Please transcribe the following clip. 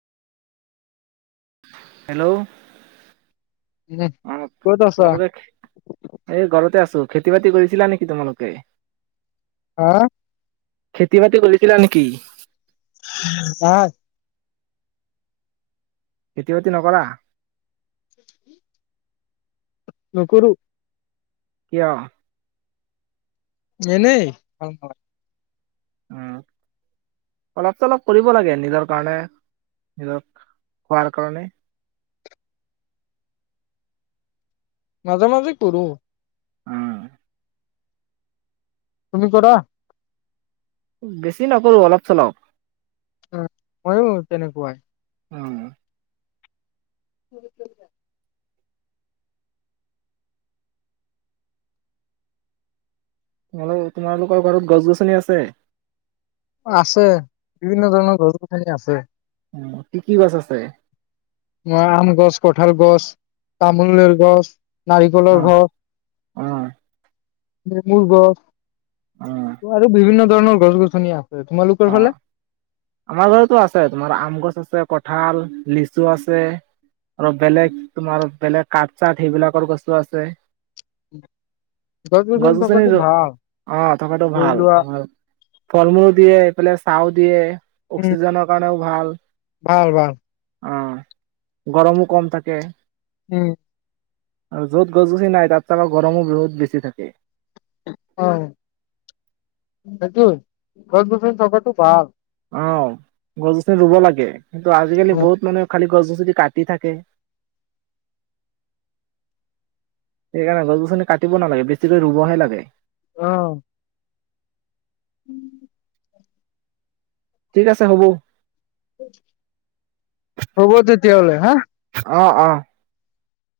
Hello. উম, অ' ক'ত আছা? তোমালোকে, এই ঘৰতে আছোঁ। খেতি-বাতি কৰিছিলা নেকি তোমালোকে? হা খেতি-বাতি কৰিছিলা নেকি? [unintelligible] খেতি-বাতি নকৰা? নকৰোঁ। কিয়? এনেই [unintelligible] উম, অলপ চলপ কৰিব লাগে নিজৰ কাৰণে, নিজৰ খোৱাৰ কাৰণে। মাজে-মাজে কৰোঁ। উম। তুমি কৰা। বেছি নকৰোঁ অলপ চলপ। অ', মইয়ো তেনেকুৱাই। উম। [inaudible] [unintelligible] তোমালোকৰ ঘৰত গছ-গছনি আছে? আছে, বিভিন্ন ধৰণৰ গছ-গছনি আছে। উম, কি কি গছ আছে? অ' আম গছ, কঠাল গছ, তামোলেৰ গছ। অ নাৰিকলৰ [unintelligible] অ'। নেমুৰ গছ। অ আৰু বিভিন্ন ধৰণৰ গছ গছনিয়ে অ আমাৰ ঘৰততো আছে তোমাৰ আম গছ আছে আছে কঁঠাল লিচু আছে আৰু বেলেগ তোমাৰ বেলেগ কঠ চাত সেইবিলাকৰ গছো আছে গছ গছনি অ থকাটো ধৰি ভাল লোৱা তমাৰ ফল মূলো দিয়ে বলে চাউ দিয়ে উম, অকসিজেনৰ কাৰণে ভাল ভাল ভাল অ গৰমো কম থাকে উম আৰু য'ত গছ গছনি নাই তাত চাবা গৰমো বহুত বেছি থাকে হয় সেইটো গছ গছনি থকাতটো ভাল অ গছ গছনি ৰুব লাগে কিন্তু আজিকালি বহুত মানুহে খালি গছ গছ কাটি থাকে সেইকাৰণে গছ গছনি কাটিব নালাগে বেছিকৈ ৰুবহে লাগে উম ঠিক আছে হ'ব হ'ব তেতিয়াহলে হা অ অ